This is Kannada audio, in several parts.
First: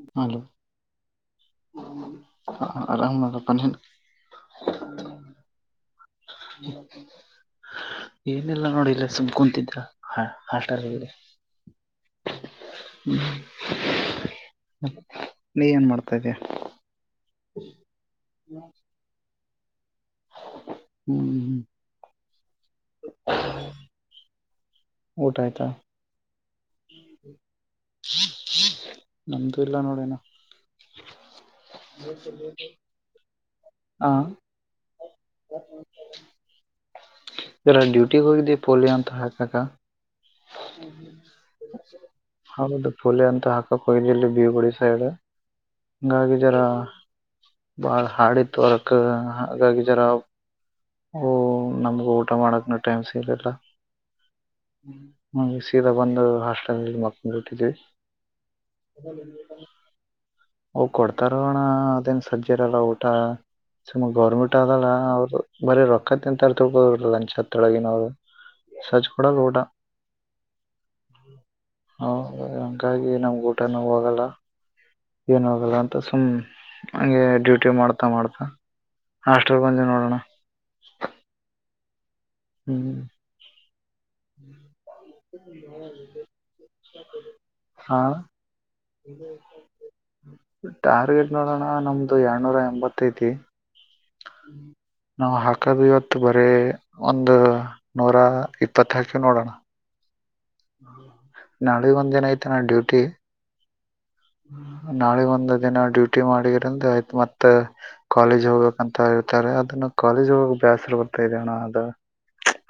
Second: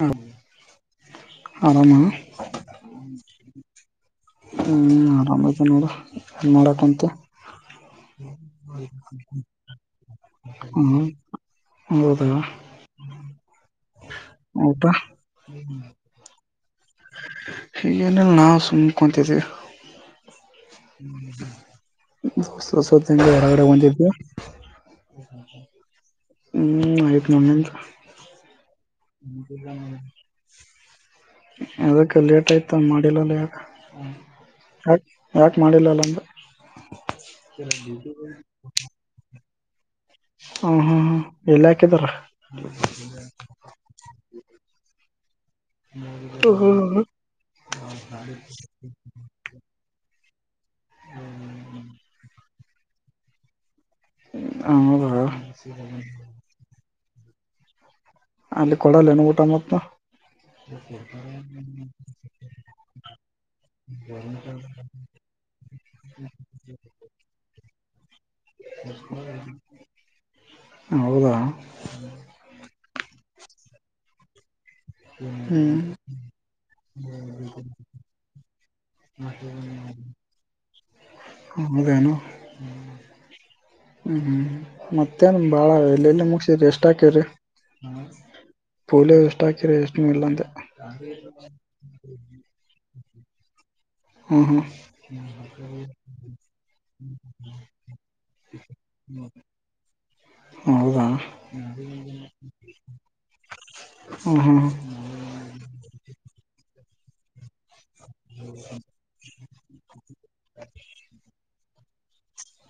ಹ್ಮ ಆರಾಮ ಹ್ಮ್ ಆರಾಮ್ತ ನೋಡ ನ್ ಮಾಡೋಕಂತ ಏನೆಲ್ಲಾ ನೋಡಿಲ್ಲ ಸುಮ ಕುಂತಿದ್ದ ಆಟ ಹದ ನೀ ಏನ್ ಮಾಡ್ತಾ ಇದೀಯ ಹೀಗೇನ ನಾವು ಸುಮ್ಕೊತಿದ್ದೀವಿ ಹ್ಮ್ ದಸರ ಕಡೆ ಒಚಿದ್ದ ಊಟ ಆಯ್ತಾ ಹ್ಮ್ ಆ ನನೆಂತ ನಮ್ದು ಇಲ್ಲ ನೋಡೇನ ಅದಕ್ಕೆ ಲೇಟ್ ಆಯ್ತ ಮಾಡಿಲ್ಲಲ್ಲ ಯಾಕ ಹ ಯಾ ಯಾಕೆ ಮಾಡಿಲ್ಲಲ್ಲ ಅಂದು ಎಲ್ಲ ಡ್ಯೂಟಿಗೆ ಹೋಗಿದ್ದೀವಿ ಪೋಲಿ ಅಂತ ಹಾಕಕ ಹ ಹಾ ಹಾ ಎಲ್ಲಿ ಹಾಕಿದಾರ ಹೌದು ಪಫುಲೆ ಅಂತ ಹಾಕಕ್ಕಯ್ಲಿ ಇಲ್ಲಿ ಬೀ ಬಳ ಸೈಡು ಗಂಗಾಗಿ ಜರ ಬಾಳ ಹಾಡಿ ತೋರಕ್ ಗಾಗಿ ಜರ ಓ ನಮಗೂ ಊಟ ಮಾಡಕ್ನ ಟೈಮ್ ಸಿ ಇರಿಲ್ಲ ಹೌದಾ ಹ್ಮ್ ಸೀದಾ ಬಂದು ಹಾಸ್ಟೆಲ್ಲ್ಲಿ ಮಗ್ಬಿಟ್ಟಿದೀವಿ ಅಲ್ಲಿ ಕೊಡಲ್ಲನ ಊಟ ಮತ್ತ ಅವ್ ಕೊಡ್ತಾರಣ ಅದೇನ್ ಸಜ್ಜಿ ಇರಲ್ಲ ಊಟ ಸುಮ್ಮ ಗೌರ್ಮೆಂಟ್ ಆದಲ್ಲ ಅವ್ರುದು ಬರೀ ರೊಕ್ಕತ್ ಎಂತಾರ ತೊಳ್ಕೋದ ಲಂಚ್ ಹತ್ತೊಳಗಿನವರು ಸಜ್ ಕೊಡಲ್ ಊಟ [inaudible] ಹೌದು ಹಂಗಾಗಿ ನಮ್ ಊಟನೂ ಹೋಗಲ್ಲ ಏನ ಹಾಗಲ್ಲಾ ಹ್ಮ್ ಅಂತ ಸುಮ್ ಹಂಗೆ ಡ್ಯೂಟಿ ಮಾಡ್ತಾ ಮಾಡ್ತಾ ಅಷ್ಟ್ರ ಬಂದಿ ನೋಡೋಣ ಹೌದೆನು ಹ್ಮ್ ಹ್ಮ್ ಹ್ಮ್ ಮತ್ತೇನ್ ಬಾಳ ಎಲ್ಲ ಎಲ್ಲಿ ಮುಗಸ್ರರಿ ಎಷ್ಟ ಹಾಕೇವ್ರಿ ಹಾ ಟಾರ್ಗೆಟ್ ನೋಡೋಣ ನಮ್ದು ಎರನೂರ ಎಂಬತ್ತು ತೈತಿ ಹ್ಮ್ ಹ್ಮ್ ನಾವು ಹಾಕದು ಇವತ್ತು ಬರೇ ಒಂದು ನೂರ ಇಪ್ಪತ್ತಕಿವಿ ನೋಡೋಣ ಹೌದಾ ನಾಳೆ ಒಂದಿನ ಆಯ್ತ ನಾ ಡ್ಯೂಟಿ ಹ್ಮ್ ಹ್ಮ್ ನಾಳೆ ಒಂದು ದಿನ ಡ್ಯೂಟಿ ಮಾಡಿದರಂದ ಆಯ್ತು ಮತ್ ತ್ತ ಕಾಲೇಜ್ ಹೋಗ್ಬೇಕ್ ಅಂತ ಹೇಳ್ತಾರೆ ಅದನ್ನ ಕಾಲೇಜ್ ಹೋಗ ಬೇಸ್ರ ಬರ್ತಾ ಇದೆಣ್ಣ ಅದು [inaudible]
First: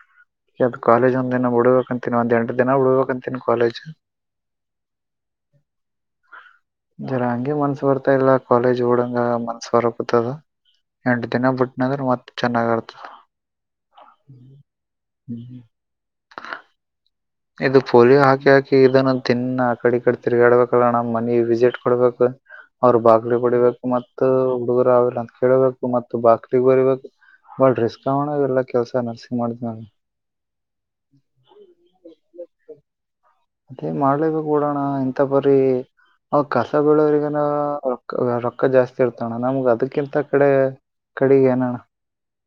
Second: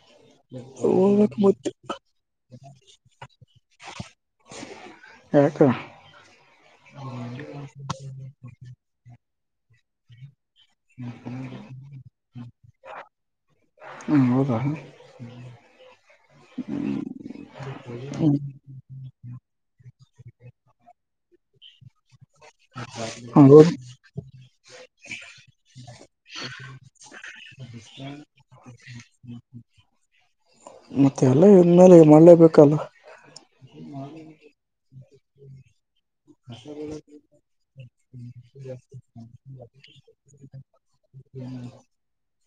ಯಾಕ್ ಕಾಲೇಜ್ ಒಂದ್ ಹೋಗ್ಬೇಕು ದಿನ ಮತ್ತೆ ಬಿಡ್ಬೇಕಂತನಿ ಒಂದ್ ಎಂಟ ದಿನ ಬಿಡ್ಬೇಕಂತನಿ ಕಾಲೇಜ್ ಯಾಕ ಜರ ಹಂಗೆ ಮನ್ಸ ಬರ್ತಾ ಇಲ್ಲ ಕಾಲೇಜ್ ಓಡಂಗ ಮನ್ಸ್ ಬರಪತದ ಎಂಟ ದಿನ ಬಿಟ್ನಂದ್ರೆ ಮತ್ ಚೆನ್ನಾಗರ್ತದ ಹ್ಮ್ ಹೌದಾಣ್ಣ ಹ್ಮ್ ಇದು ಪೋಲಿಯೋ ಹಾಕಿ ಹಾಕಿ ಇದನ್ನು ತಿನ್ನ ಆಕಡಿ ಕಟ್ಟು ತಿರುಹೇಳ್ಬೇಕಲ್ಲ ಅಣ್ಣ ಮೊನ್ನಿ ವಿಸಿಟ್ ಕೊಡ್ಬೇಕು ಅವರು ಬಾಗ್ಲು ಹೌದು ಹೊಡಿಬೇಕು ಮತ್ತ ಹುಡುಗುರ್ ಅವರ ಅಂತ ಕೇಳ್ಬೇಕು ಮತ್ ಬಕ್ಲಿಗ್ ಬರಿಬೇಕು ಬಾಳ ರಿಸ್ಕ್ ಆಗೋಣ ಎಲ್ಲಾ ಕೆಲ್ಸ ನರ್ಸಿ ಮಾಡ್ದ್ ಮತ್ತೆ ಎಲ್ಲ ಇ ಮೇಲೆ ಮಾಡ ಕಲ ಮತ್ತೆ ಮಾಡ್ಲಬೇಕ ಕುಡೋಣ ಇಂಥ ಬರೀ ಅವ ಕಸ ಬಳೋವರಿಗನ ರೊ ರೊಕ್ಕ ಜಾಸ್ತಿ ಇರ್ತಣ ನಮ್ಗ ಅದಕ್ಕಿಂತ ಕಡೆ ಕಡಿಗೆ ನಣ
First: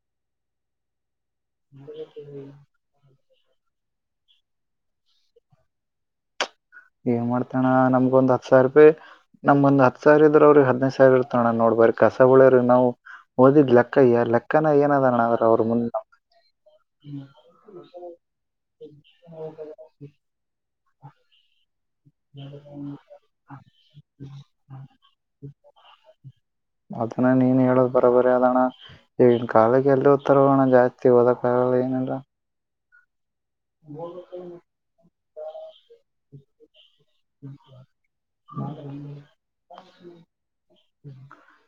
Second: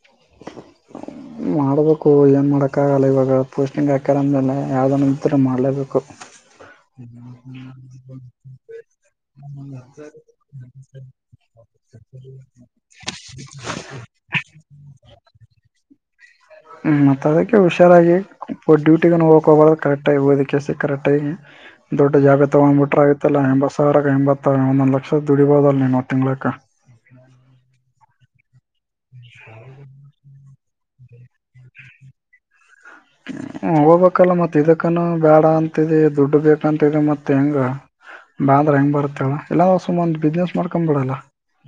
[inaudible] ಮಾಡಬೇಕು ಏನು ಏನಣ್ಣ ಮಾಡೋಕ್ಕಾಗಲ್ಲ ಇವಾಗ ಪೋಸ್ಟಿಂಗ್ ಹಾಕಾರ ಅಂದ್ಮೇಲೆ ಯಾವುದಾದ ನಂತರ ಮಾಡಲೇಬೇಕು ಹ್ಮ್ಮ ನಮ್ಗ ಒಂದ ಹತ್ ಸಾವಿ ರೂಪಾಯ್ ನಮ್ಗೊಂದ ಹ ಸಾವಿರ ಇದ್ರ ಅವ್ರ ಹದಿನೈದುಾವ ಕಾಗಿ ಇರ್ತಣ ನೋಡ್ಬ್ರ ಕಸುಳ್ಯರು ನಾವು ಓದಿದ್ ಲೆಕ್ಕಯ್ಯ ಲೆಕ್ಕನ ಏನದಣದ್ರ ಅವ್ರ ಮುಂದ ಹ್ಮ್ ಮತ್ತ ಅದಕ್ಕೆ ಹುಷಾರಾಗಿ. ಇ ಡ್ಯೂಟಿಗನ ಹೋಗಕೋಬಾರ್ದದು ಕರೆಕ್ಟಾಗಿ ಓದಕ್ಕೆಸ ಕರೆಕ್ಟಾಗಿ ದೊಡ್ಡ ಜಾಗ ತಗೊಂಡ್ಬಿಟ್ರ ಆಯ್ತಲ್ಲ ಎಂಬತ್ ಸಾವಿರಕ್ಕೆ ಎಂಬತ್ತ ಒಂದೊಂದ್ ಲಕ್ಷದ ದುಡಿಬೋದಲ್ಲ ನೀ ತಿಂಗಳಕ ತನ ನೀನ್ ಹೇಳೋದ ಬ ಬರದೋಣ ಈಗಿನ್ ಕಾಲಕ್ಕೆ ಎಲ್ಲೋ ಓತ್ತರ ಹೋಗೋಣ ಜಾಸ್ತಿ ಹಓದಕ್ಕ ಆಗಲ್ಲ ಏನಿಲ್ಲ ಹೋಗ್ಬೇಕಲ್ಲ ಮತ್ತು ಇದಕ್ಕ ಬೇಡ ಅಂತಿದೆ ದುಡ್ಡು ಬೇಕಂತಿದೆ ಮತ್ತು ಹೆಂಗ ಇಲ್ಲಾಂದ್ರೆ ಹೆಂಗ್ ಬರುತ್ತಳು ಎಲ್ಲಾರ ಸುಮ್ ಒಂದ ಬಿಸ್ನೆಸ್ ಮಾಡ್ಕೊ್ ಬಿಡಲ್ಲ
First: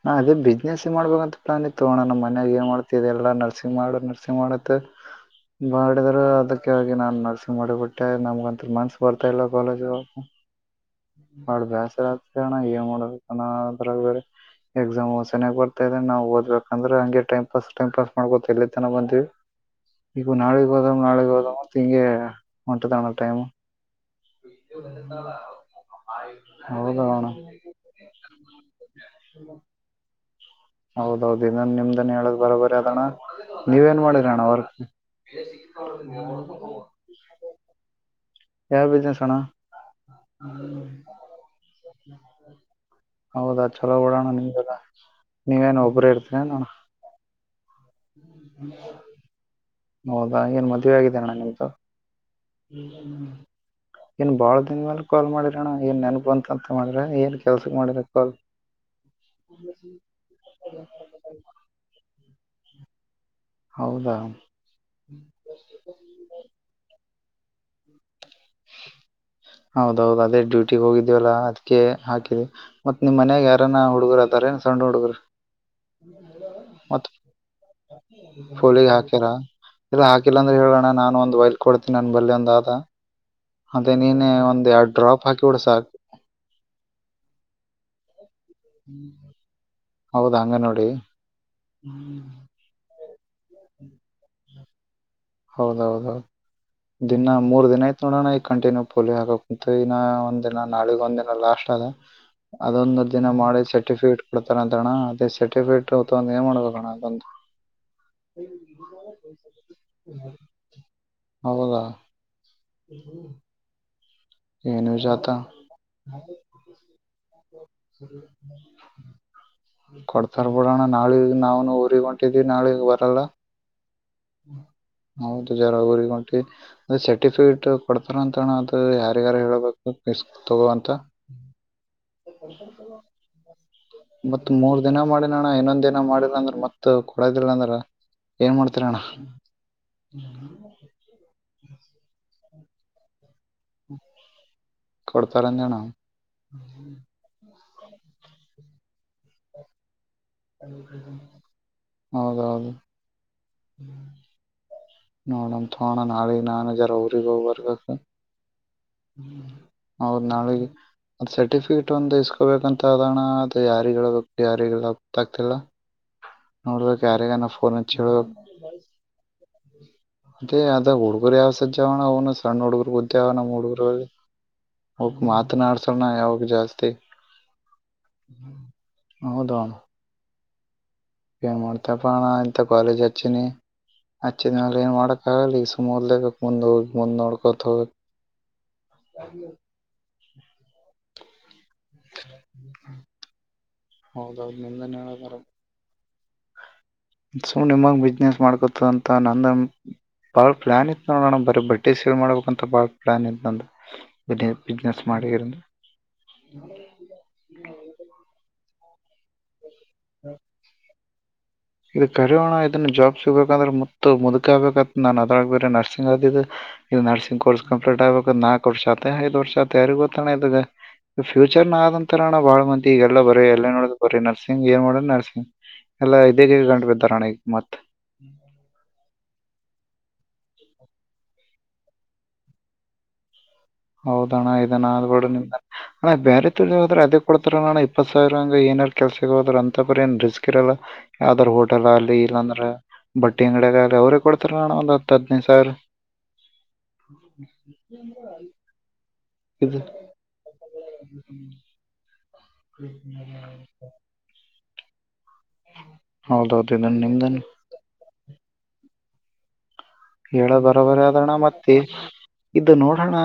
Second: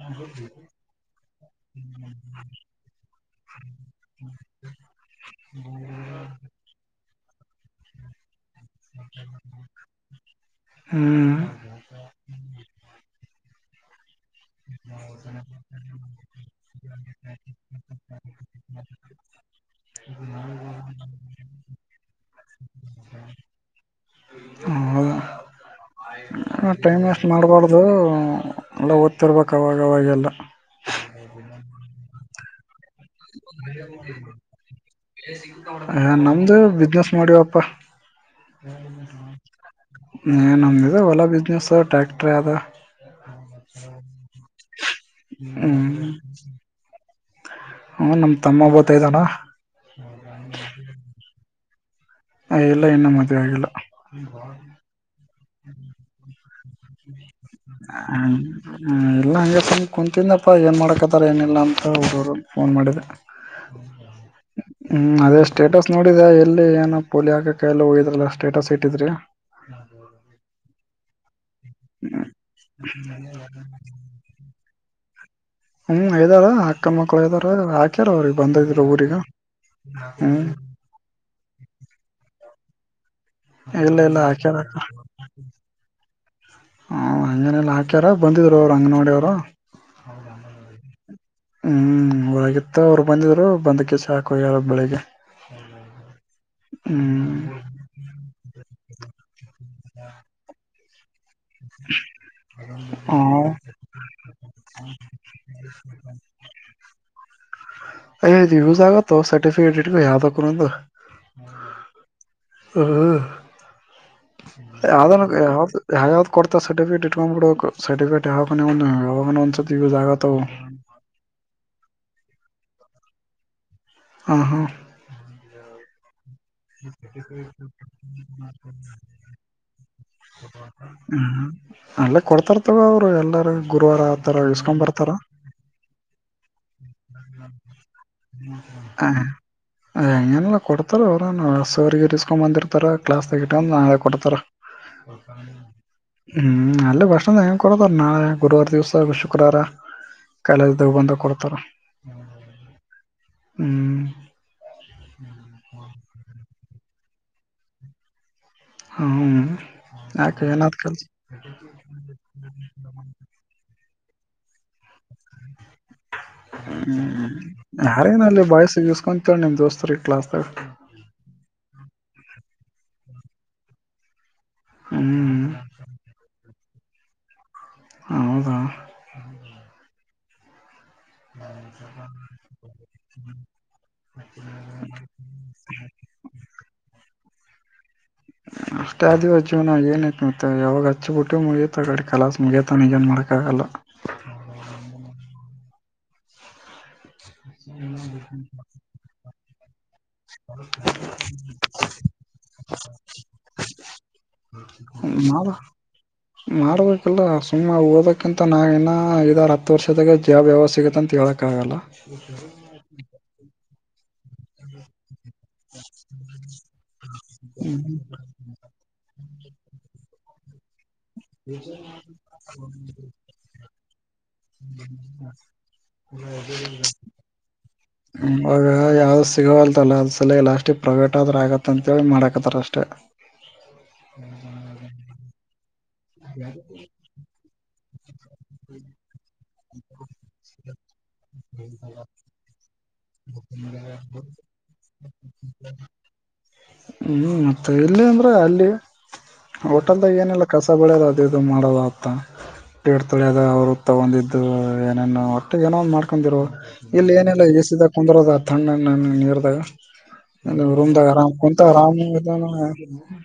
ನಾ ಅದೇ ಬಿಸ್ನೆಸ್ ಮಾಡ್ಬೇಕಂತ ಪ್ಲಾನ ಇ ತಗೋಣ ನಮ್ಮ ಮನ್ಯಾಗ ಏ ಮಾಡ್ತಿದೆಲ್ಲ ಎಲ್ಲ ನರ್ಸಿಂಗ್ ಮಾಡ ನರ್ಸಿಂಗ್ ಮಾಡುತ್ತ ಮಾಡಿದ್ರ ಅದಕ್ಕೆ ನಾನ. ನರ್ಸಿಂಗ್ ಮಾಡಿಬಿಟ್ಟೆ ನಮ್ಗ ಅಂತ ಮನ್ಸ್ ಬರ್ತಾ ಇಲ್ಲ ಕಾಲೇಜ. ಹ್ಮ್ ಮಾಡಾ ಬೇಸರ ಆತ್ ಅಣ್ಣ ಏನ್ ಮಾಡಬೇಕಣರ ಬೇರೆ. ಎಕ್ಸಾಮ್ ಸೆನ್ನಾಗಾಗಿ ಬರ್ತಾ ಇದ ನಾವು ಓದ್ಬೇಕಂದ್ರೆಂ ಟೈ್ ಪಾಸ್ ಟೈಮ್ ಪಾಸ್ ಮಾಡ್ಕೋ ಎಲ್ಲಿ ತನ ಬಂದಿವವಿ. ಇವು ನಾಳೆಗೆ ಹೋದಾಮ ನಾಳೆಗೆ ಹೋದಾಮ ತಂಗೆ ಒಂಟ ತಾಣ ಟೈಮು. [unintelligible] ಹ ಟೈಮ್ ವೇಸ್ಟ್ ಹೌದಣ ಮಾಡ್ಬಾರ್ದು ಎಲ್ಲ ಓದ್ತಿರ್ಬೇಕಕ್ ಅವಾಗವಾಗೆಲ್ಲ. ಹೌದೌದು ಇನ್ನನ್ ನಿಮ್ದನ ಹೇಳೋ್ ಬರೋಬರಿ ಅದಣ. ಹ ನಮ್ದು ಬಿಸ್ನೆಸ್ ಮಾಡಿವಪ್ಪಾ. ಯಾವ ಬಿಸ್ನೆಸ್ ಅಣ್ಣ ಏ ನಂದಿದೆ ಹೊಲ್ಲ ಬಿಸ್ನೆಸ್ ಟ್ರ್ಯಾಕ್ಟರ್ ಅದ. ಹೌದಾ ಚಲೋ ಉೋಡೋಣ ನಿಮಗೆಲ್ಲ ನೀವೇನ್ ಒಬರೇ ಇರ್ತೀನ ನೋಣ. ಹ ನಮ ತಮ್ಮ ೊತ ಇದ್ದಾರ. ಹೌದಾ ಏನ್ ಮದುವೆ ಆಗಿದ್ದ ಅಣ್ಣ ನಿಮ್ದು. ಇಲ್ಲ ಇನ್ನು ಹ್ಮ್ಮ ಮದ್ವೆ ಆಗಿಲ್ಲ ಏನ್ ಬಾಳ ದಿನ ಮ್ಯಲ್ ಕಾಲ್ ಮಾಡಿರಣ ಏನ್ ನನ್ಗ್ ಬಂತಂತ ಮಾಡ್ರೆ. ಹ್ಮ ಇಲ್ಲ ಹಂಗೆ ಸಮ ಕುಂತಿಂದಪ್ಪಾ ಏನ್ ಮಾಡ್ಕತಾರ ಏನಿಲ್ಲಾ ಅಂತ ಹರು. ಫೋನ್ ಮಾಡಿದೆ ಹೌದಾ ಹ್ಮ ಅದೇ ಸ್ಟೇಟಸ್ ನೋಡಿದೆ ಎಲ್ಲಿ ಏನಪ್ಪ. ಪೊಲಿ ಆಾಕ ಕ ಕೆಲ ಹೋಗದರ ಅಲ್ಲ. ಹೌದೌದು ಅದೇ ಡ್ಯೂಟಿಗೆ ಹೋಗಿದೀವಲ್ಲ. ಕೆ ಹಾಕಿದೆವಿ ಮತ್ತತ್ ನಿಮ್ಮ ಮನ್ಯಾಗ ಯಾರನ್ನ ಹುಡುಗರು ಅತಾರೆ ಸಣ್ಣ ಹುಡುಗರು. ಹ್ಮ್ ಇದಾರ ಅಕ್ಕನ ಮತ್ತ ಮಕ್ಳು ಇದಾರ ಹಾಕ್ಯಾರ ಅವ್ರಿಗೆ ಬಂದಿದ್ರು ಪೋಳಿಗೆ ಊರಿಗೆ ಹಾಕ್ಯರ. ಇಲ್ಲ ಹಾಕಿಲ್ಲ ಹ್ಮ್ ಅಂದ್ರೆ ಹೇಳೋಣ ನಾನು ಒಂದ ವ. ಕೊಡ್ತೀನಿ ನನ್ನ ಬಲ್ಲಿಿ ಒಂದ ಅದೇ ಇಲ್ಲ ಇಲ್ಲ ನೀನ ಒಂದ ಎರಡು ಡ್ರಾಪ್ ಹಾಕಿ ಬಿಡ ಸಾಕು. ಹ ಅನಲ್ಲಾಕರ. ಬಂದಿದ್ರು ಅವರು ಹಂಗ ನೋಡಿ ಅವರು ಹೌದ ಹಂಗ ನೋಡಿ ಹ್ಮ್ ಹೊರಗತ್ತ ಅವರು. ಬಂದಿದ್ರು ಬಂದಕ್ಕೆ ಸಾಕು ಯಾರ ಬೆಳಿಗ್ಗೆ. ಹೌದೌದೌದು್ ದಿನ ಹ್ಮ್ ಮೂರ್ ದಿನ ಆಯತು ನೋಡೋಣ ಈ ಕಂಟಿನ್ಯೂ ಪೋಲಿಯೋ ಹಾಕಕ್. ಮ ಇನ್ನ ಒಂದ್ ದಿನ ನಾಳಗ್ ಒಂದ್ ದಿನ ಲಾಸ್ಟ್ ಆದದ. ಅದೊಂದ ದಿನ ಹ್ಮ್ ಮಾಡಿ ಸರ್ಟಿಫಿಕೇಟ್ ಕೊಡ್ತಾರ ಅಂತ ಅಣ್ಣ ಅದೇ ಸರ್ಟಿಫಿಕೇಟ್ ಒಂದ ಏನ್ ಮಾಡ್ಬೇಕ ಅಣ್ಣ ಅದೊಂದು. ಅಯದು ಯೂಸ್ ಆಗತ್ತೋ ಸರ್ಟಿಫಿಕೇಟ್ ಇಟ್ಕ ಯಾವ್ದಕಂದು. ಹೌದಾ ಹ್ಮ್್ಮ. ಏನ್ ಯಾವ್ದ ವಿಜಾತ ಯಾವ್ದ ಯಾವ್ದ್ ಕೊಡ್ತ ಸರ್ಟಿಿಕಟ್ ಇಟ್ಕೊಂಡ್ಬ ಬಿಡ ಸರ್ಟಿಫಿಕೇಟ್ ಯಾವ ಯ. ಕೊಡ್ತಾರ್ ಬಿಡೋಣ ನಾಳಿಗ್ ನಾವ್ನು ಊರಿಗೆಗ್ ಹೊಂಟಿದೀವಿ ನಾಳಿಗ್ ಬರಲ್ಲ. ಹಾಂ ಹಾಂ [unintelligible] ಅ ಸರ್ಟಿಫಿಕೇಟ್ ಕೊಡ್ತಾರ ಅಂತ ಅದು ಯಾರ ಯಾರು ಹೇಳಬೇಕು ತಗೋಂತ. ಹ್ಮ್ ಅಲ್ಲ ಕೊಡ್ತಾರ ತಗೋ ಅವರು ಎಲ್ಲಾರ ಗುರುವಾರ ಆತರ ಮತ್ತತ್ ಮೂರ್ ಇಸ್ಕೊಂಡ್ ದಿನ ಬರ್ತಾರ ಮಾಡಿ ನಣ ಇನ್ನೊಂದ್ ದಿನ ಮಾಡಿ. ಲ್ಲ ಅಂದ್ರ ಮತ್ ಕೊಡದಿಲ್ಲ ಅಂದ್ರ. ಏನ್ ಮಾಡ್ತೀರಣ್ಣ ಹ ಎಲ್ಲ ಕೊಡ್ತಲ್ಲ ಅವರ ರಸ. ಹಕೊಂಬಂದಿರ್ತಾರ ಕ್ಲಾಸ್ ತ ಇಕೊಂಡ್ ನಾಳ ಕೊಡ್ತಾರ. ಕೊಡ್ತಾರಂದಣ ಹ್ಮ್ ನಲ್ಲ ಭಷಣದ. ಶುಕ್ರದ ನಾಳೆ ಗುರುವಾರ ದಿವಸ ಶುಕ್ರವಾರ. ಕಾಲೇಜ್ದಾಗ ಬಂದಾಗ ಕೊಡ್ತಾರ ಹೌದ ಹೌದು. ಹ್ಮ್ ನೋಡಣತ್ೋಣ ನಾಳೆ ನಾನಜರ ಅವ್ರಗ ಹೋಗ ಬರ್ಗಕ್. ಹ್ಮ್ ಹೌದು ಯಾಕೆ ನಾಳೆಗೆ ಏನಾದ್ ಕೆಲ್ಸ ಅದ್ ಸರ್ಟಿಫಿಕೇಟ್ ಒಂದ್ ಇಸ್ಕೊಬೇಕಂತ ಅದಣ ಅದ ಯಾರಿಗ ಬು ಯಾರಿಲ್ಲ ಆಗ್ತಿಲ್ಲ. ಹ್ಮ್ ಹಚ್ಚಿ ಹೇಳ್ಬೇಕು ಯಾರೇನಲ್ಲಿ ಬಾಯಸಗಸ್ಕೊಂತಳ ನಿಮ್ ದೋಸ್ತರಿಗೆ. ಕ್ಲಾಸ್ದಾಗ ಅದೇ ಅದ ಹುಡ್ಗರು ಯಾವ್ ಸಜ್ಜವಣ ಅವ್ನು ಸಣ್ಣ ಹುಡುಗರ್ ಉದ್ಯವನ ಹುಡುಗರುಲ್ಲಿ. ಹಕ್ ಹ್ಮ್ ಮಾತನಾಡ್ಸಣ ಯಾವಾಗ ಜಾಸ್ತಿ. ಹೌದ.. ಇಏನ್ ಮಾಡ್ತಾ ಪಣ ಇಂತ ಕಾಲೇಜ್ ಹಚ್ಚಿನ. ಹಚ್ಚ ದಿನಾಲ ಏನ್ ಮಾಡಕಕ್ಕಾಗಲಿ ಈಗ ಸುಮದಲೇಬೇಕಕ್ ಮುಂದ್ ಹೋಗಿ ಮುಂದ್ ನೋಡ್ಕೋತ ಹೋಗ. ಅಷ್ಟೇ ಆದ ದಿವ ಜೀವನಾಗ ಏನ್ಯತ ಮತ್ತ ಯಾವಾಗ ಹಚ್ಚಿಬಿಟ್ಟು ಮುಳ ಗಡೆ ಕಲ ಮುಗತಾನ ಈಗೇನ್ ಮಾಡ್ಕ್ಕಾಗಲ್ಲ ಸು ನಿಮಗ್ ಬಿಸ್ನೆಸ್ ಮಾಡ್ಕೊತದಂತ ನಂದ ಬಾಳ ಪ್ಲಾನ್ ಇಐತ್ ನೋಡ ನ ಬರೀ ಬಟ್ಟೆ ಸೇಲ್ ಮಾಡ್ಬೇಕಂತ ಬಾಳ ಪ್ಲಾನ್ಐತ್ ನ ಬಿಸ್ನೆಸ್ ಮಾಡಿರಿಂದ ಮಾಡಾರಬೇಕಿಲ್ಲ ಸುಮ್ಮನೆ ಓಡ್ಬೇಕಂತ ನಾ ನ ಇದಾರೆಪ್ಪ ಹತ್ತು ವರ್ಷದಾಗ ಜಾಬ್ ಯಾವಾಗ ಸಿಗತ್ತ ಅಂತ ಹೇಳಕ್ಕಾಗಲ್ಲ ಇದು ಕರಿೋಣ ಇದನ್ನ ಜಾಬ್ ಸಿಗ್ಬೇಕಂದ್ರೆ ಮುತ್ತ ಮುದ್ಕ ಆಗ್ಬೇಕತ್ ನನ್ ಅದ್ರಾಗ ಬೇರೆ ನರ್ಸಿಂಗ್ ಆದದಿದ್ದು ಇ ನರ್ಸಿಂಗ್ ಕೋರ್ ಕಂಪ್ಲೀಟ್ ಆಗ್ಬೇಕು ನಾಲ್ಕು ವರ್ಷ ಆತೆ ಐದು ವರ್ಷ ಆಐತ ಯಾರಿಗ ಗೊತ್ತಣೆ ಇದಗ ಫ್ಯೂಚರ್ ನ ಆದಂಂತರಣ ಬಾಳ ಮಂದಿ ಈಗೆಲ್ಲ ಬರರಿ ಎಲ್ಲ ನೋಡ್ ಬ್ರ ನರ್ಸಿಂಗ್ ಏ ಮಾಡೋ ನರ್ಸಿಂಗ್ ಎಲ್ಲ ಆಯ್ತು ಅವ ಯಾವ ಯಾವದು ಸಿಗವಲ್ದಲ್ಲ ಅ್ರ ಸಲ ಲಾಸ್ಟ ಪ್ರೈವೇಟ್ ಆದ್ರರು ಆಗತ್ತ ಅಂತೇಳಿ ಮಾಡಕತ್ತಾರ ಅಷ್ಟೆ ಹೌದಣ್ಣ ಇದಣ ಅ್ಬಡು ನಿಮ ಅಣ್ಣ ಬೇರೆ ತರ್ ಜದ್ರ ಅದೇ ಕೊಡ್ತಾರಣ್ಣ ಸಾವಿರಂಗ ಏನಾರ ಕೆಲ್ಸಗ ಹೋದ್ರ ಅಂತ ಬರ ಏನ್ ರಿಸ್ಕ್ ಇರಲ್ಲ ಯಾವದಾರ ಹೋಟೆಲ್ ಅಲ್ಲಿ ಇಲ್ಲಾಂದ್ರ ಬಟ್ಟಿ ಅಂಗಡ ಅವರೇ ಕೊಡ್ತಾರ ಅಣ್ಣ ಒಂದ್ ಹತ್ತು ಹದಿನೈದು ಸಾವಿರ ಹ್ಮ್ ಮತ್ತೆ ಇಲ್ಲಿ ಅಂದ್ರೆ ಅಲ್ಲಿ ಇದು ಹೋಟೆಲ್ದಾಗ ಏನಲ್ಲ ಕಸ ಬೆಳದ ಅದು ಇದು ಮಾಡೋದ ಆತ ಹ್ಮ್ಮ ತಳಿಯದ ಅವ್ರು ತಗೊಂಡಿದ್ದು ಏನೇನುೋ ಅಷ್ಟ ಏನೋ್ ಮಾಡ್ಕೊಂಡಿರರು ಹೌದೌದು ಇದನ್ ಇಲ್ಲಿ ನಿಮ್ದನ್ ಏನಲ್ಲ ಎಸಿದಾಗ ಕುಂದರೋದ ತಣ್ಣ ನೀರ್ದಾಗ ಹೇಳ ಬರೋಬರಿ ಅೂಮದಾಗ ಆರಾಮ್ ಆದಣ್ಣ ಕುಂತ ಮತ್ತೆ ಆರಾಮ್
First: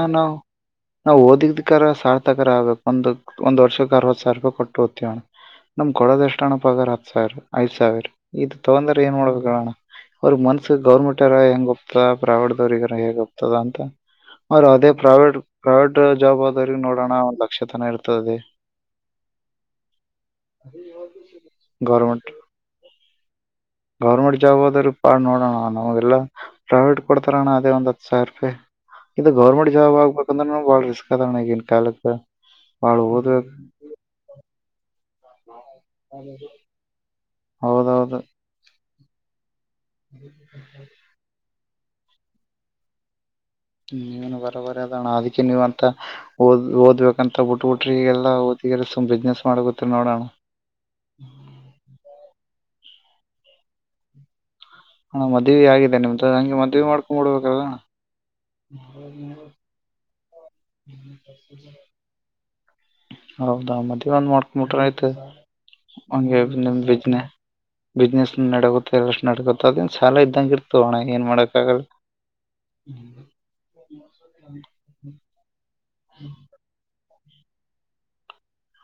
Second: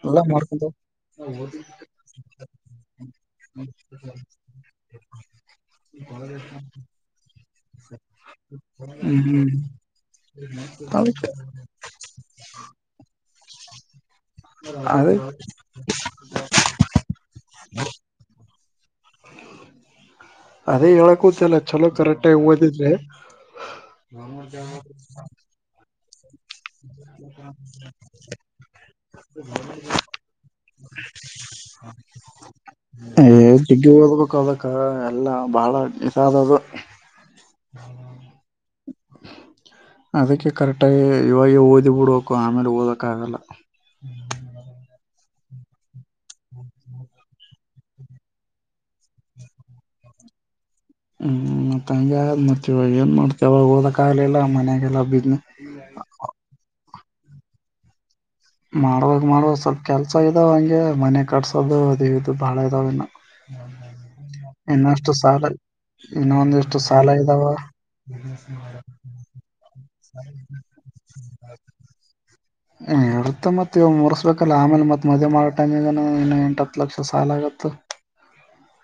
ಎಲ್ಲ ಮಾಡ್ಕೊಂಡ ನಾವವು ಓದಿದಕರ ಸಾರ್ ತಕ ಆಗ್ಬೇಕು ಒಂದ ಒ್ ವರ್ಷಕ್ಕೆ ಅರವತ್ ಸಾವಿರ ರೂಪಾಯಿ ಕೊಟ್ಟು ನಮ್ ಕೊಡೋದ ಎಷ್ಟು ಅಣಪಗಾರ ಹತ್ ಸಾವಿರ ಐದ್ ಸಾವಿರ ಇದು ತಗಂದ್ರ ಏನ್ ಹ್ಮ್ ಹ್ಮ್ ಮಾಡ್ಬೇಕೋಣ್ಣ ಅವ್ರ ಮನ್ಸ ಅದಕ್ಕೆ ಗೌರ್ಮೆಂಟ್ರ ಹೆಂಗ ಹತ ಪ್ರಾವಡ್ದವ್ರಗಾರ ಹೇಗ್ ಹೋಗ್ತದ ಅಂತ ಅವ್ರ ಅದೇ ಅದ ಪ್ರೈವೇಟ್ ಪ್ರೈವೇಟ್ ಜಾಬ್ ಆದ್ರ ನೋಡೋಣ ಒಂದ್ ಲಕ್ಷ ತನ ಇರ್ತದೆ ಅದೇ ಹೇಳಕೂತ್ಲ್ಲ ಚಲೋ ಗೌರ್ಮೆಂಟ್ ಕರೆಕ್ಟ್ಾಗಿ ಓದಿದ್ರೆ ಗೌರ್ಮೆಂಟ್ ಜಾಬ್ ಆದದ್ರ ಪಾ ನೋಡೋಣ ನಮಗೆಲ್ಲಾ ಪ್ರಾವಟ್ ಕೊಡ್ತಾರ ಅಣ್ಣ ಅದೆ ಒಂದ್ ಹತ್ತು ಸಾವಿರ ರೂಪಾಯಿ ಇದು ಗೌರ್ಮೆಂಟ್ ಜಾಬ್ ಆಗ್ಬೇಕಂದ್ರೆ ಬಾಳ ರಿಸ್ಕ್ ಅದಣ ಈಗನ್ ಕಾಲದ ಏಗ ಸಿಟಿ ಒಳ್ಗ್ ಹೋಗಬೇಕದಕ್ಕ ಎಲ್ಲ ಬಹಳ ನಿಸಾದದು ಹೌದೌದು ಅದಕ್ಕೆ ಕರೆಕ್ಟಾಗಿ ಇವಾಗ ಓದಿ ಬಿಡಬೇಕು ಆಮೇಲೆ ಓದೋಕ್ಕ ಆಗಲ್ಲ ಹ್ಮ್ೆ ವರ ವರ ಅದ ಆದ ನೀವ್ ಅಂತ ಓದ್ ಓದ್ಬೇಕಂತ ಬಿಟ್ಬುಟ್ರ ಈಗಲ್ಲ ಓದ ಸ್ ಬಿಸ್ನೆಸ್ ಮಾಡ ಗೊತ್ತ ನೋಡೋಣ ಹ್ಮ್ ಮತ್ತ ಹಂಗಗೆ ಆ ಮತವ ಏನ್ ಮಾಡ್ತವಾಗ ಹೋದಕ್ಕಾಗಲಲ್ಲ ಮನ್ಯಾಗ ಹಾ ಮದುವ ಆಗಿದೆ ನಿಮ್ದ ಹಂಗೆ ಮದ್ವಿ ಮಾಡ್ಕೊಂಡ್ಂಬ ಬಿಡ್ಬೇಕಲ್ ಮಾಡುವಾಗ ಮಾಡುವಾಗ ಸ್ವಲ್ಪ ಕೆಲ್ಸ ಇದಾವ ಹಂಗೆ ಮನೆ ಕಟ್ಸೋದು ಅದು ಇದು ಬಾಳ ಇದಾವ ಇನ್ನು ಹೌದಾ ಮದ್ವೆ ಒಂದ್ ಮಾಡ್ಕೊಂಬಿಟ್ರ ಆಯ್ತು ಸಾಲ ಹಗೆ ನಿಮ್ ಇನ್ನೊಂದಿಷ್ಟು ಬ್ ಸಾಲ ಇದಾವ ಬಿಸ್ನೆಸ್ ನಡಗುತ್ತೆ ಎಲ್ಲಷ್ಟು ನಡಗುತ್ತ ಅದ ಚಾಲ ಇದ್ದಂಗರ್ತ ಅಣ ಏನ್ ಮಾಡಕ್ ಆಗಲ್ ್ ಇಡ್ತ ಮತ್ತ ಇವ ಮುರ್ಸ್ಬೇಕಲ್ಲ ಆಮೇಲೆ ಮತ್ತತ್ ಮದುವೆ ಮಾಡ ಟೈಮಗ ಇನ್ನು ಎಂಟತ್ತು ಲಕ್ಷ ಸಾಲ ಆಗುತ್ತ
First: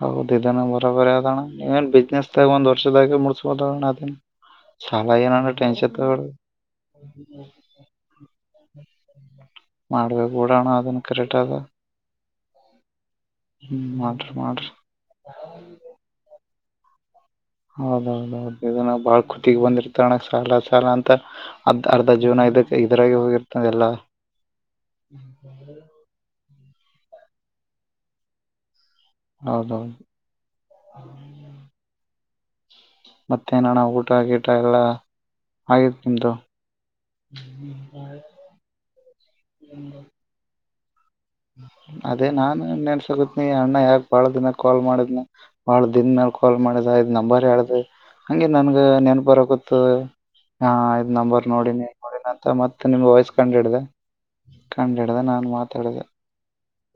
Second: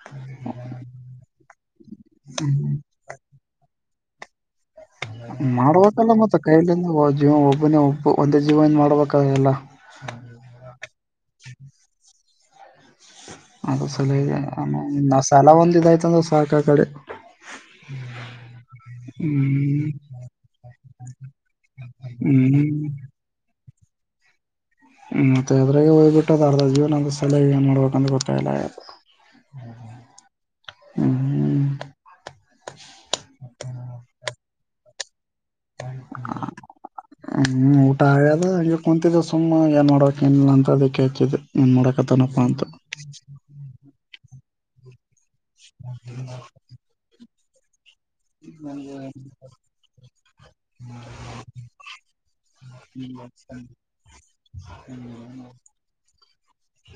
ಹೌದ ಇದನ್ನು ಬರೋಬರಿ ಅದಣ್ಣ ಏನ್ ಬಿಸ್ನೆಸ್ ತ ಒಂದ್ ವರ್ಷದಾಗಿ ಮುಡ್ಸ್ಬೋದಣ ಹ ಮಾಡ್ಬೇಕಲ್ಲ ಮತ್ತ ಕೈಲಿಂದ ಜೀವ ಒಬ್ಬನೇ ಒಬ್ಬ ಒಂದೇ ಜೀವನ್ ಮಾಡ್ಬೇಕ ಎಲ್ಲ ಮಾಡ್ಬೇಕು ೂಡೋಣ ಅದನ್ ಕ್ರಟ್ ಅದ ಅದು ಹ್ಮ್ ಸಲ ಮಾಡ್ರಿ ಮಾಡ್ರಿ ನ್ ಸಾಲ ಒಂದ ಇದಾಯ್ತ ಅಂದ್ರ ಸಾಕ ಕಡೆ ಹೌದೌದೌದು ಇದನ್ನ ಬಾಳ ಕತಿಿಗೆ ಹ್ಮ್ ಬಂದಿರ್ತಣ ಸಾಲ ಸಾಲ ಅಂತ ಅರ್ಧ ಅರ್ಧ ಜೀನ್ ಹ್ಮ್ ಕ್ಕೆ ಇದರಾಗ ಹೋಗಿರ್ತದೆ ಎಲ್ಲ ಹ್ಮ್ ಮತ್ತೆ ಅದ್ರಾಗ ಹೋಗ್ಬ ಬಿಟ್ಟದ ಅರ್ ಜೀವನ ಒ ಸಲಹ ಏ ಮಾಡ್ಬೇಕಂತ ಗೊತ್ತಾಯಲ್ಲ ಆಯ ಹೌದೌದು ಹ್ಮ್ [unintelligible] ಮತ್ತೇನಣ್ಣ ಊಟ ಗೀಟ ಎಲ್ಲಾ ಆಗಿತ್ ನಿಮ್ದು ಹ್ಮ್ ಊಟ ಆ್ಯದ ಹ ಕುಂತಿದ್ದ ಸುಮ್ಮ್ ಏನ್ ನೋಡ್ಬೇಕಕ್ ನ್ಲ್ಲ ಅಂತದ ಅದೇ ನಾನನ್ ನೆನ್ಸಗತ್ನಿ ಅಣ್ಣ ಯಾಕ ಬಾಳ್ದಿನ ಕಾಲ್ ಮಾಡಿದ್ನ ಬಾಳ ದನ್ಲ್ ಕಾಲ್ ಮಾಡಿದ್ ನಂಬರ್ ಹೇಳ್ದ ಹಗೆ ನನ್ಗ ನೆನ್ ಬರಕೊತ್ತ ಹಾ ಇದ್ ನಂಬರ್ ನೋಡಿನಿ ನೋಡಿನ ಅಂತ ಮತ್ತತ್ ನಿಮ್ ವಯಸ್ ಕಂಡ್ಿಡ್ದ ಕಂಡ್ಡದ ನಾನ್ ಮಾತಾಡಿದೆ ಹ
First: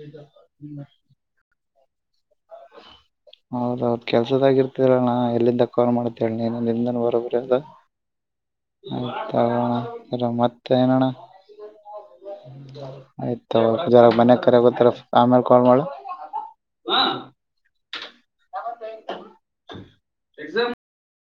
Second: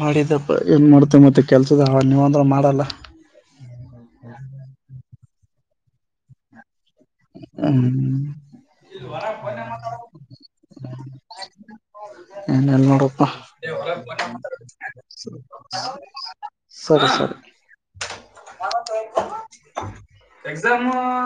ಮಾಡಿದಪ್ಪ ಏನ್ ಮಾಡ್ತೇ ಮತ್ತೆ ಕೆಲ್ಸದ ನೀವ ಅ ಮಾಡಲ್ಲ ಕೆಲ್ಸದಾಗಿ ಇರ್ತಲ್ಲಾ ನಾ ಎಲ್ಲಿಂದ ಕಾಲ್ ಮಾಡ್ದನ ಇ ನಿಂದನ್ ಬರೋಬ್ರಿಂದ ಹ್ಮ್ ಆಯ್ತ್ಗಣ ಸ ಮತ್ತೆ ಏನಣ್ಣ ಏನ ಎಲ್ಲ ನೋಡಪ್ಪಾ ಆಯ್ತ ಜರ ಮನ್ಯಾಗ ಕರೆಗತ್ತಾರ ಆಮೇಲೆ ಕಾಲ್ ಮಾಡು ಸರಿ ಸರಿ ಎಕ್ಸಾಮ್